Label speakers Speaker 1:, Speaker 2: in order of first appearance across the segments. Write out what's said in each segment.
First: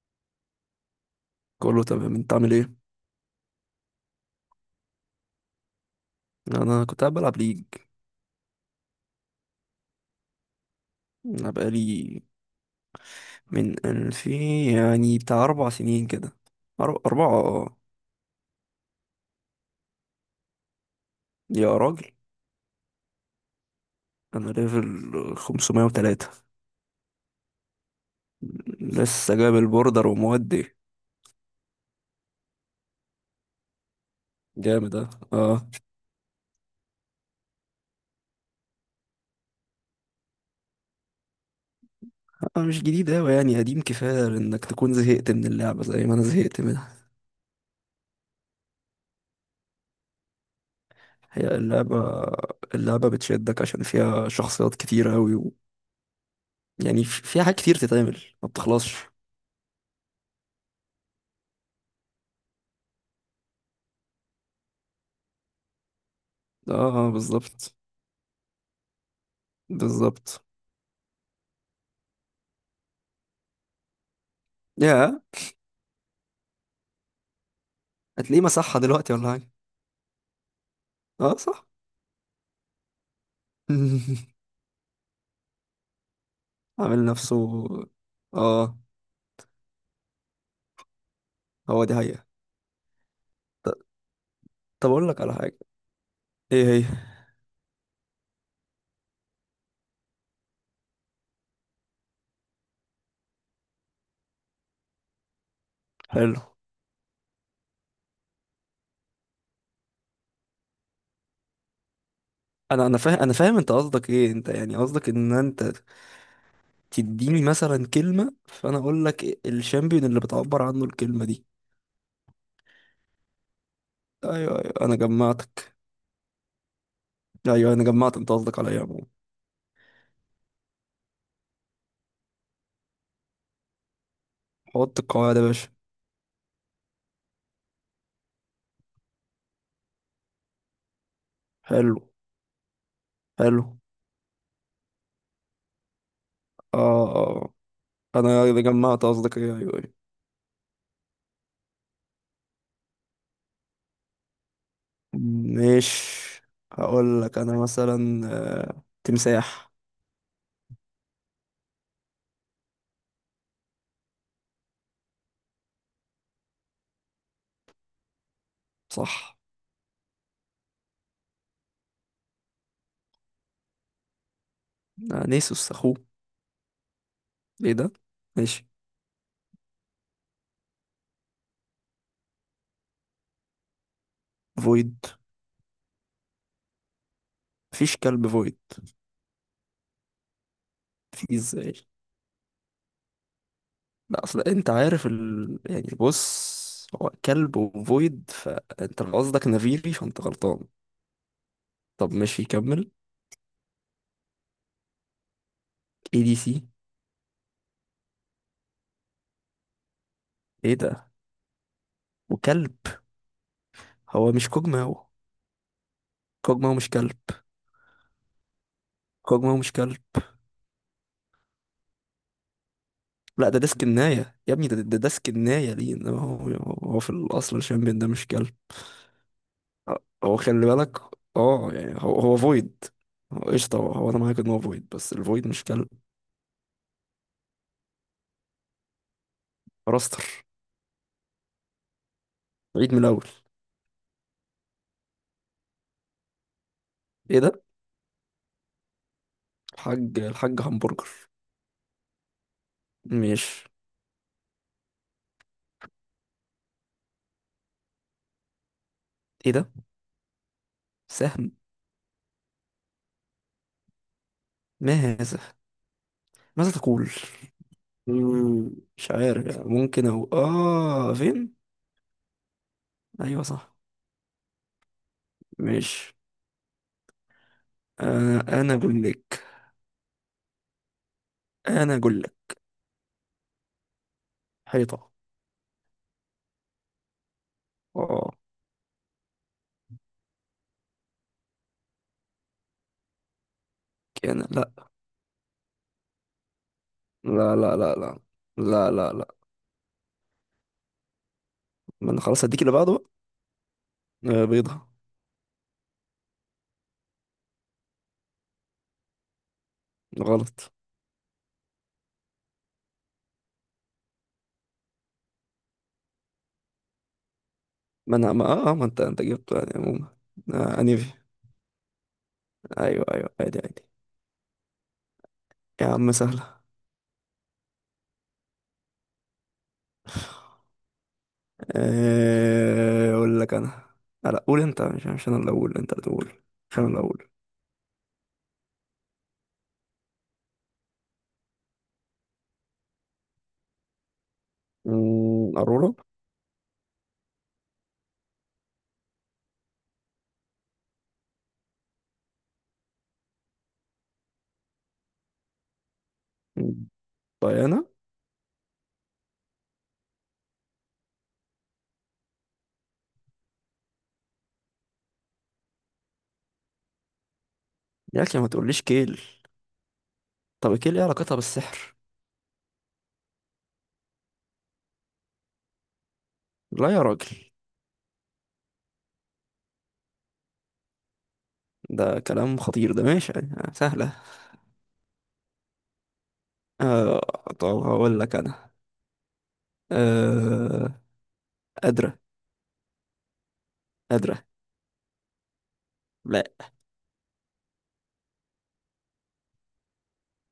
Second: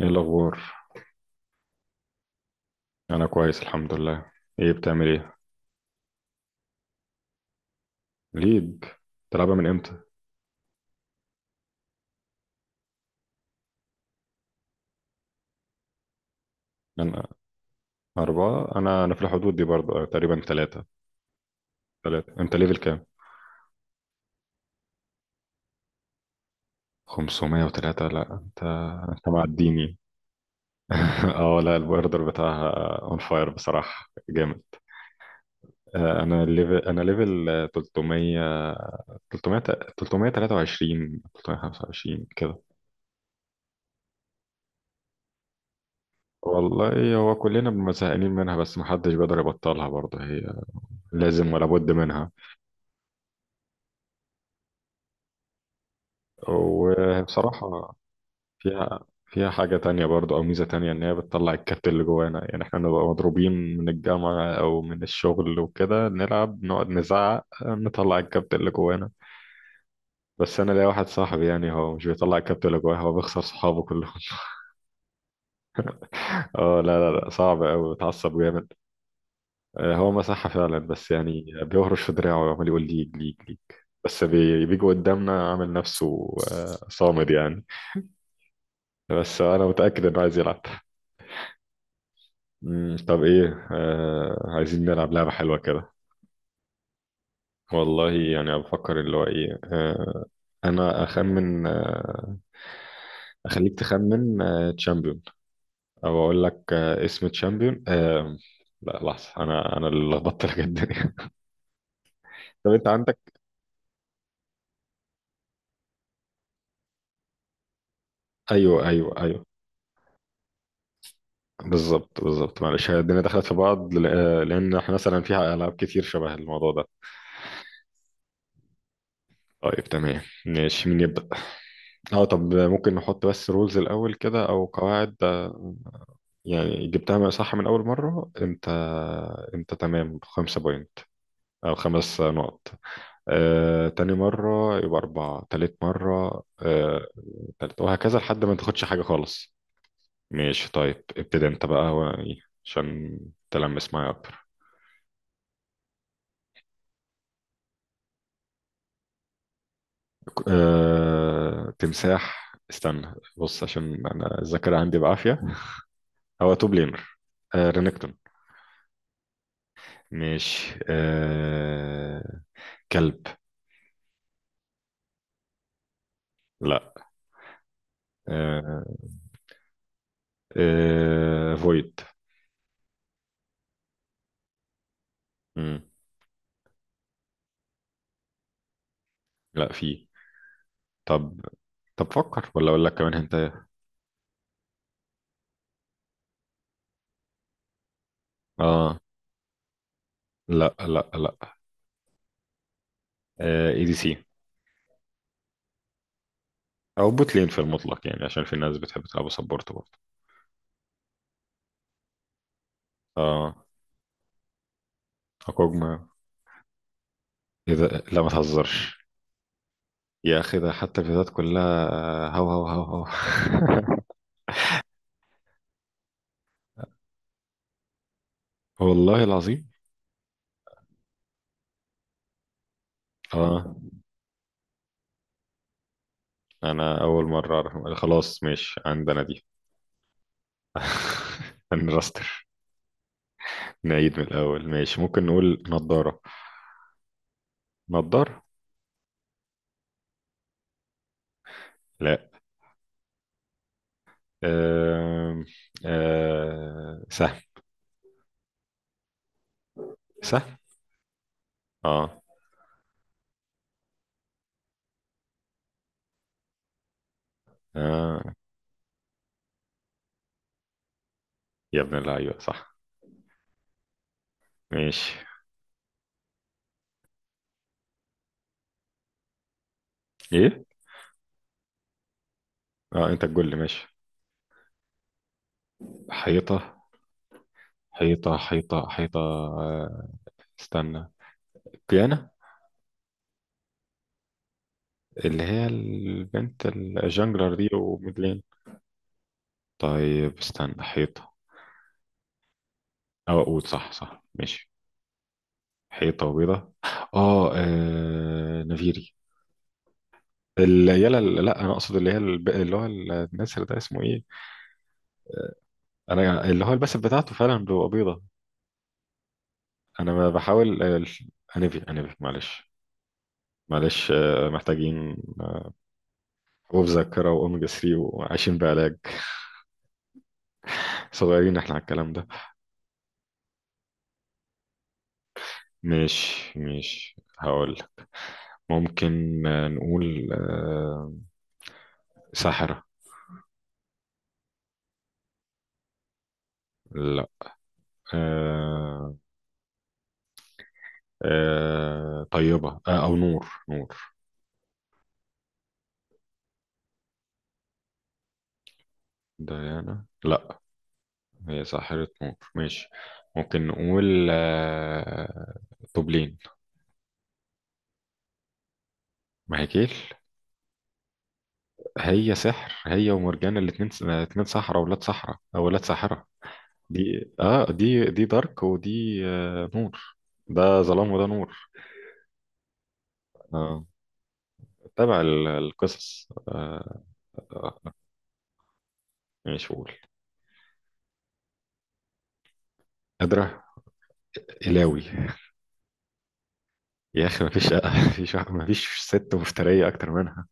Speaker 1: ايه الاخبار؟
Speaker 2: كله تمام، انت عامل ايه؟
Speaker 1: انا كويس، الحمد لله. ايه بتعمل ايه؟
Speaker 2: انا كنت قاعد بلعب ليج.
Speaker 1: ليج؟ تلعبها من امتى؟
Speaker 2: انا بقالي من الفين يعني بتاع اربع سنين كده.
Speaker 1: انا
Speaker 2: اربعة اه.
Speaker 1: اربعة. انا في الحدود دي برضه، تقريبا ثلاثة.
Speaker 2: يا راجل،
Speaker 1: ثلاثة. انت ليفل كام؟
Speaker 2: انا ليفل 503.
Speaker 1: 503؟ لا، انت انت
Speaker 2: لسه جايب
Speaker 1: معديني.
Speaker 2: البوردر ومودي
Speaker 1: اه، لا، البوردر بتاعها اون فاير، بصراحة جامد.
Speaker 2: جامد. اه اه.
Speaker 1: انا ليفل 300. 300، 323، 325 كده.
Speaker 2: انا مش جديد اوي يعني قديم كفاية انك تكون زهقت من اللعبة زي ما انا زهقت منها.
Speaker 1: والله هو كلنا بنبقى زهقانين منها، بس محدش بيقدر يبطلها، برضه هي
Speaker 2: هي
Speaker 1: لازم ولا بد
Speaker 2: اللعبة،
Speaker 1: منها.
Speaker 2: اللعبة بتشدك عشان فيها شخصيات كتير اوي و... يعني فيها حاجات كتير
Speaker 1: وبصراحة
Speaker 2: تتعمل، ما بتخلصش.
Speaker 1: فيها فيها حاجة تانية برضو، أو ميزة تانية، إن هي بتطلع الكابت اللي جوانا. يعني إحنا نبقى مضروبين من الجامعة أو من الشغل وكده، نلعب
Speaker 2: اه
Speaker 1: نقعد نزعق
Speaker 2: بالظبط،
Speaker 1: نطلع الكابت اللي جوانا.
Speaker 2: بالظبط.
Speaker 1: بس أنا ليا واحد صاحبي، يعني هو مش بيطلع الكابت اللي جواه، هو بيخسر صحابه كلهم.
Speaker 2: يا،
Speaker 1: اه، لا لا لا، صعب أوي، بتعصب
Speaker 2: هتلاقيه
Speaker 1: جامد.
Speaker 2: مسحها دلوقتي ولا حاجة؟
Speaker 1: هو مساحة فعلا، بس
Speaker 2: اه
Speaker 1: يعني
Speaker 2: صح.
Speaker 1: بيهرش في دراعه وعمال يقول ليج ليج ليج. بس بيجي قدامنا عامل نفسه،
Speaker 2: عامل
Speaker 1: صامد يعني.
Speaker 2: نفسه. اه.
Speaker 1: بس أنا متأكد إنه عايز يلعب.
Speaker 2: هو دي حقيقة.
Speaker 1: طب ايه، عايزين
Speaker 2: طب اقول
Speaker 1: نلعب
Speaker 2: لك
Speaker 1: لعبة
Speaker 2: على
Speaker 1: حلوة
Speaker 2: حاجة.
Speaker 1: كده.
Speaker 2: ايه هي؟
Speaker 1: والله يعني بفكر اللي هو ايه انا اخمن اخليك تخمن تشامبيون. او
Speaker 2: حلو.
Speaker 1: اقول لك اسم تشامبيون لا لحظة، انا اللي لخبطت لك الدنيا. طب انت
Speaker 2: انا
Speaker 1: عندك.
Speaker 2: فاهم، فاهم انت قصدك ايه، انت يعني قصدك ان انت تديني مثلا كلمة فانا
Speaker 1: ايوه،
Speaker 2: اقول
Speaker 1: ايوه،
Speaker 2: لك إيه
Speaker 1: ايوه،
Speaker 2: الشامبيون اللي بتعبر عنه الكلمة دي.
Speaker 1: بالظبط، بالظبط، معلش، هي الدنيا دخلت في بعض،
Speaker 2: ايوه ايوه،
Speaker 1: لان احنا
Speaker 2: انا
Speaker 1: مثلا فيها العاب
Speaker 2: جمعتك.
Speaker 1: كتير شبه الموضوع ده.
Speaker 2: ايوه انا جمعت انت قصدك على ايه يا عمو.
Speaker 1: طيب، تمام، ماشي، مين يبدأ؟ اه، طب ممكن نحط بس رولز الاول كده، او
Speaker 2: حط
Speaker 1: قواعد،
Speaker 2: القواعد يا باشا.
Speaker 1: يعني جبتها بقى صح من أول مرة. أنت، أنت تمام، خمسة بوينت، أو
Speaker 2: حلو.
Speaker 1: خمس نقط.
Speaker 2: حلو.
Speaker 1: تاني مرة يبقى أربعة، تالت مرة،
Speaker 2: اه. اه. آه.
Speaker 1: تالت، وهكذا لحد ما
Speaker 2: انا
Speaker 1: تاخدش حاجة
Speaker 2: جمعت قصدك ايه.
Speaker 1: خالص.
Speaker 2: ايوه أيوة.
Speaker 1: ماشي، طيب، ابتدي أنت بقى، هو إيه عشان تلمس معايا أكتر.
Speaker 2: مش هقول لك انا مثلا تمساح.
Speaker 1: تمساح. استنى بص، عشان أنا الذاكرة عندي بعافية. هو توب لينر، رينكتون.
Speaker 2: صح.
Speaker 1: ماشي. كلب.
Speaker 2: نيسوس اخوه.
Speaker 1: لا.
Speaker 2: ايه ده؟ ماشي.
Speaker 1: آه... فويد.
Speaker 2: فويد.
Speaker 1: امم
Speaker 2: مفيش كلب فويد.
Speaker 1: لا، في.
Speaker 2: في
Speaker 1: طب،
Speaker 2: ازاي؟
Speaker 1: فكر، ولا اقول لك كمان انت؟
Speaker 2: لا اصل انت عارف ال... يعني بص، هو كلب وفويد،
Speaker 1: اه،
Speaker 2: فانت لو قصدك نافيري فانت غلطان.
Speaker 1: لا لا لا.
Speaker 2: طب ماشي كمل.
Speaker 1: اي دي سي،
Speaker 2: اي دي سي.
Speaker 1: او بوت لين في المطلق، يعني عشان في ناس بتحب تلعب سبورت برضه.
Speaker 2: ايه ده؟ وكلب؟
Speaker 1: اه،
Speaker 2: هو مش كوجماو؟
Speaker 1: اكوجما.
Speaker 2: كوجماو مش كلب.
Speaker 1: ايه ده، لا ما تهزرش.
Speaker 2: كوجماو مش كلب.
Speaker 1: يا اخي، ده حتى الفيديوهات كلها هو هو هو هو.
Speaker 2: لا ده ديسك الناية يا ابني، ده ديسك الناية ليه، انما هو، هو في الاصل الشامبيون ده مش كلب.
Speaker 1: والله العظيم.
Speaker 2: هو خلي بالك، اه يعني هو فويد. هو
Speaker 1: اه.
Speaker 2: قشطة، هو انا معاك ان هو فويد، بس الفويد مش كلب.
Speaker 1: انا اول مره اعرف. خلاص، ماشي، عندنا دي.
Speaker 2: راستر.
Speaker 1: هنرستر.
Speaker 2: عيد من الاول.
Speaker 1: نعيد من الاول. ماشي، ممكن نقول نضاره.
Speaker 2: ايه ده؟
Speaker 1: نضار.
Speaker 2: الحاج الحاج همبرجر.
Speaker 1: لا.
Speaker 2: مش
Speaker 1: آم، آه، سهم.
Speaker 2: ايه ده؟
Speaker 1: سهم.
Speaker 2: سهم.
Speaker 1: اه
Speaker 2: ما هذا؟ ماذا تقول؟
Speaker 1: اه.
Speaker 2: مم، مش عارف يعني، ممكن او اه فين.
Speaker 1: يا ابن اللعيبة، صح.
Speaker 2: ايوه صح.
Speaker 1: ماشي.
Speaker 2: مش، انا اقول لك،
Speaker 1: ايه.
Speaker 2: انا اقول لك
Speaker 1: اه، انت تقول لي، ماشي.
Speaker 2: حيطة.
Speaker 1: حيطة،
Speaker 2: اه.
Speaker 1: حيطة، حيطة، حيطة، استنى. كيانا،
Speaker 2: كان لا.
Speaker 1: اللي هي البنت الجانجلر
Speaker 2: لا
Speaker 1: دي،
Speaker 2: لا لا لا،
Speaker 1: وميدلين.
Speaker 2: لا لا لا.
Speaker 1: طيب استنى، حيطة.
Speaker 2: ما انا خلاص هديك اللي بعده بقى.
Speaker 1: او اقول صح، صح. ماشي.
Speaker 2: بيضة.
Speaker 1: حيطة وبيضة. اه، نفيري،
Speaker 2: غلط.
Speaker 1: العيال. لا، انا اقصد اللي هي اللي هو النسر ده، اسمه ايه؟ انا اللي هو الباسف بتاعته فعلا بيبقى
Speaker 2: ما
Speaker 1: بيضة.
Speaker 2: انا ما اه ما انت جبته يعني عموما.
Speaker 1: انا ما
Speaker 2: آه
Speaker 1: بحاول،
Speaker 2: انيفي.
Speaker 1: انبي، معلش.
Speaker 2: ايوه ايوه، عادي عادي.
Speaker 1: معلش، محتاجين
Speaker 2: يا عم سهلة.
Speaker 1: حبوب ذاكره واوميجا 3، وعايشين بعلاج. صغيرين احنا على الكلام ده.
Speaker 2: اقول لك انا لا قول انت. مش انا اللي اقول، انت اللي تقول.
Speaker 1: مش
Speaker 2: مش انا اللي
Speaker 1: مش
Speaker 2: اقول.
Speaker 1: هقول. ممكن نقول، ساحره.
Speaker 2: ارورا.
Speaker 1: لا. آه، طيبه، او نور.
Speaker 2: أمم، ديانا.
Speaker 1: ديانا، لا. هي ساحره نور. ماشي. ممكن نقول، طبلين.
Speaker 2: يا اخي ما تقوليش كيل.
Speaker 1: مهاكيل.
Speaker 2: طب كيل ايه علاقتها بالسحر؟
Speaker 1: هي سحر، هي ومرجان الاتنين، اتنين سحرة، ولاد سحرة، او ولاد ساحرة.
Speaker 2: لا يا
Speaker 1: دي،
Speaker 2: راجل.
Speaker 1: اه، دي دارك، ودي نور. ده ظلام وده نور.
Speaker 2: ده كلام خطير ده، ماشي يعني.
Speaker 1: آه.
Speaker 2: سهلة.
Speaker 1: تابع القصص،
Speaker 2: آه طب
Speaker 1: آه،
Speaker 2: هقول لك انا.
Speaker 1: مش قول.
Speaker 2: آه قادرة.
Speaker 1: قادرة.
Speaker 2: قادرة.
Speaker 1: إلاوي.
Speaker 2: لا.
Speaker 1: يا أخي، مفيش. مفيش مفيش ست مفترية أكتر منها.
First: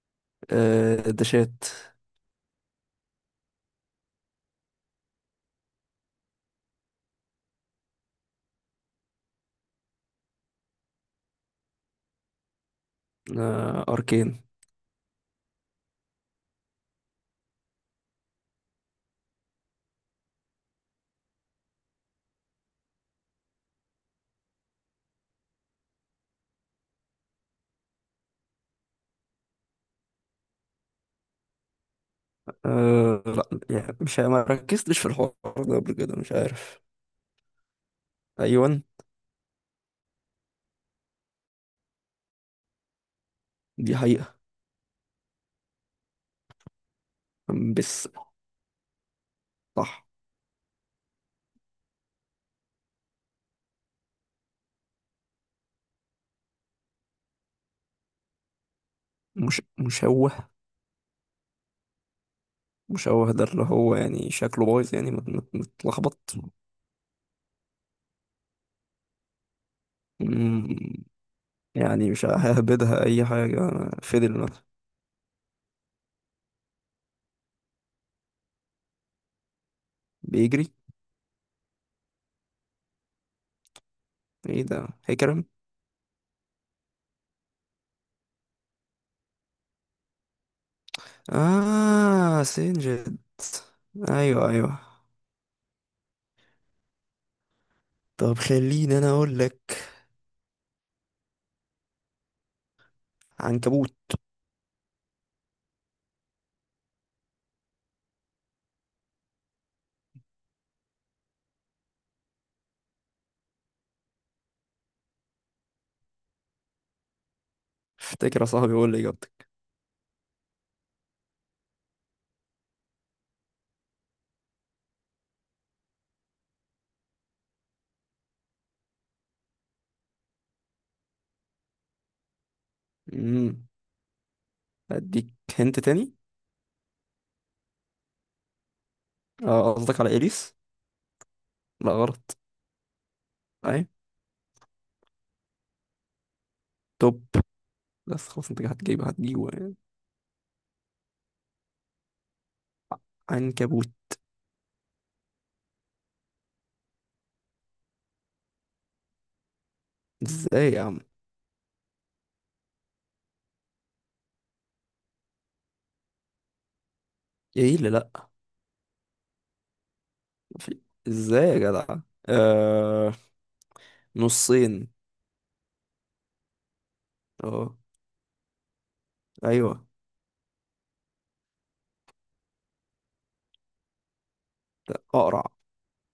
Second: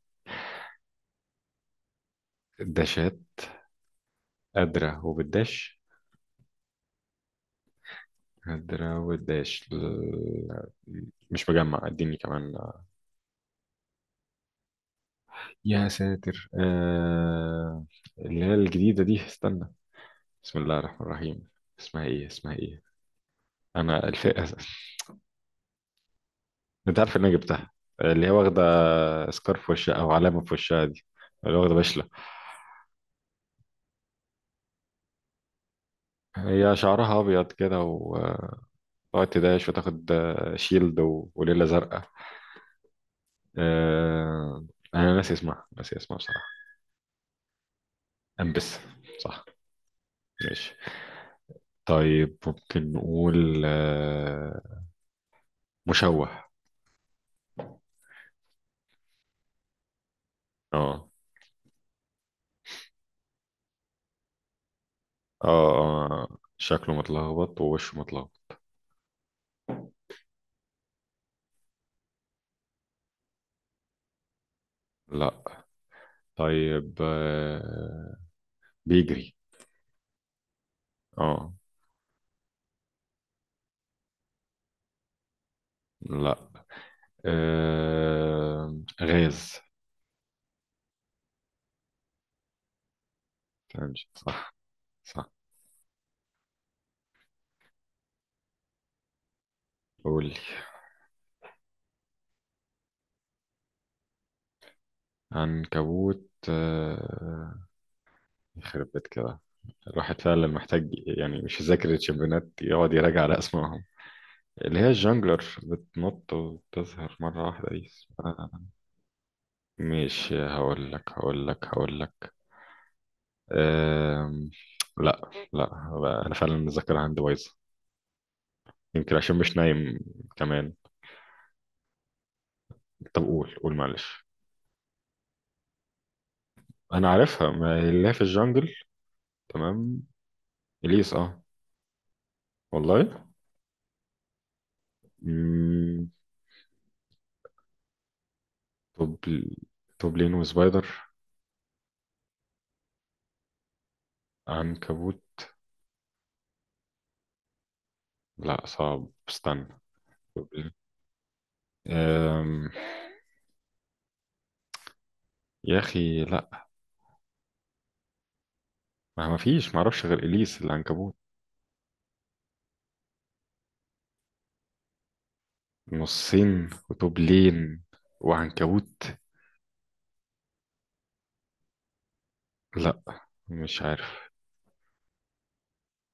Speaker 2: آه دشات.
Speaker 1: الداشات. قادرة وبالداش. قادرة والداش مش مجمع. اديني كمان.
Speaker 2: آه اركين.
Speaker 1: يا ساتر، آه. اللي هي الجديدة دي، استنى. بسم الله الرحمن الرحيم. اسمها ايه؟ اسمها ايه؟ انا انت عارف ان انا جبتها، اللي هي واخده سكارف في وشها، او علامه في وشها دي، اللي واخده بشله.
Speaker 2: أه لا، يعني مش ما ركزتش في الحوار ده قبل كده، مش
Speaker 1: هي
Speaker 2: عارف.
Speaker 1: شعرها ابيض كده، وتقعد
Speaker 2: ايوه.
Speaker 1: تداش، وتاخد شيلد وليله زرقاء.
Speaker 2: دي حقيقة.
Speaker 1: أه... انا ناسي اسمها، ناسي اسمها بصراحه.
Speaker 2: بس.
Speaker 1: امبس. صح.
Speaker 2: صح.
Speaker 1: ماشي. طيب ممكن نقول، مشوه.
Speaker 2: مش مشوه.
Speaker 1: اه،
Speaker 2: مشوه ده اللي هو يعني شكله بايظ، يعني
Speaker 1: اه،
Speaker 2: متلخبط.
Speaker 1: اه، شكله متلخبط، ووشه متلخبط.
Speaker 2: مم، يعني مش ههبدها اي حاجة. فضل مثلا.
Speaker 1: لا. طيب، بيجري.
Speaker 2: بيجري.
Speaker 1: اه.
Speaker 2: ايه ده هيكرم.
Speaker 1: لا. غاز.
Speaker 2: اه سنجد.
Speaker 1: فهمت.
Speaker 2: ايوه
Speaker 1: صح.
Speaker 2: ايوه.
Speaker 1: صح.
Speaker 2: طب خليني انا اقول لك.
Speaker 1: قول لي.
Speaker 2: عنكبوت.
Speaker 1: عنكبوت. يخرب بيت كده. الواحد فعلا محتاج، يعني مش يذاكر الشمبيونات، يقعد يراجع على اسمائهم. اللي هي الجانجلر بتنط وتظهر مرة واحدة دي،
Speaker 2: افتكر يا
Speaker 1: اسمها-.
Speaker 2: صاحبي، قول لي اجابتك.
Speaker 1: ماشي، هقول لك، هقول لك، هقول لك. آم... لا لا، هو أنا فعلا الذاكرة عندي بايظة. يمكن عشان مش نايم كمان. طب، قول،
Speaker 2: امم.
Speaker 1: معلش.
Speaker 2: اديك هنت تاني.
Speaker 1: انا عارفها، ما هي اللي هي في الجنجل.
Speaker 2: اه قصدك
Speaker 1: تمام،
Speaker 2: على اليس؟
Speaker 1: اليس، اه.
Speaker 2: لا غلط.
Speaker 1: والله.
Speaker 2: اي
Speaker 1: مم.
Speaker 2: توب. بس خلاص انت هتجيبه هتجيبه
Speaker 1: توبل.
Speaker 2: يعني.
Speaker 1: توبلين، وسبايدر.
Speaker 2: عنكبوت.
Speaker 1: عنكبوت. لا، صعب، استنى. توبلين.
Speaker 2: ازاي يا عم؟
Speaker 1: أم... يا اخي، لا.
Speaker 2: ايه اللي لا؟
Speaker 1: ما فيش، ما اعرفش غير اليس
Speaker 2: في.
Speaker 1: العنكبوت.
Speaker 2: ازاي يا جدع؟ آه... نصين.
Speaker 1: نصين،
Speaker 2: اه.
Speaker 1: وتوبلين، وعنكبوت.
Speaker 2: ايوه.
Speaker 1: لا، مش عارف.
Speaker 2: لا اقرع.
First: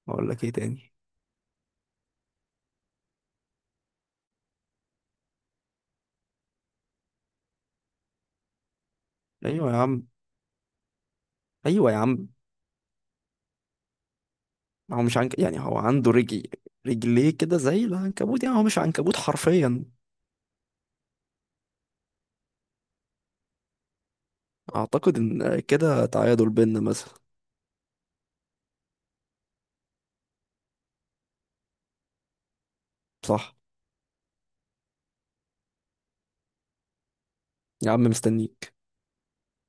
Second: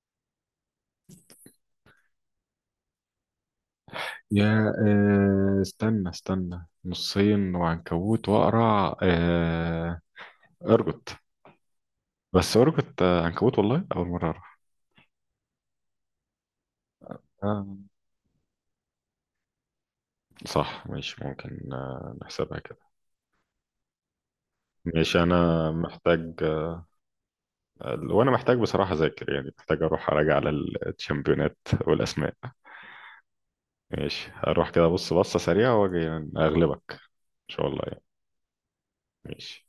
Speaker 2: اقول لك ايه تاني؟
Speaker 1: يا، استنى نصين، وعنكبوت، واقرع،
Speaker 2: ايوه يا عم.
Speaker 1: ارجوت.
Speaker 2: ايوه يا عم.
Speaker 1: بس ارجوت، عنكبوت، والله اول مره أعرف.
Speaker 2: هو مش عنك، يعني هو عنده رجل، رجليه كده
Speaker 1: آه.
Speaker 2: زي العنكبوت، يعني هو مش عنكبوت حرفيا.
Speaker 1: صح ماشي، ممكن نحسبها كده.
Speaker 2: اعتقد
Speaker 1: ماشي،
Speaker 2: ان
Speaker 1: انا
Speaker 2: كده
Speaker 1: محتاج.
Speaker 2: تعادل بينا مثلا.
Speaker 1: وانا محتاج بصراحة اذاكر، يعني محتاج اروح اراجع على الشامبيونات والاسماء.
Speaker 2: صح.
Speaker 1: ماشي، هروح كده بص بصة سريعة واجي، يعني اغلبك ان شاء الله
Speaker 2: يا عم
Speaker 1: يعني.
Speaker 2: مستنيك.
Speaker 1: ماشي.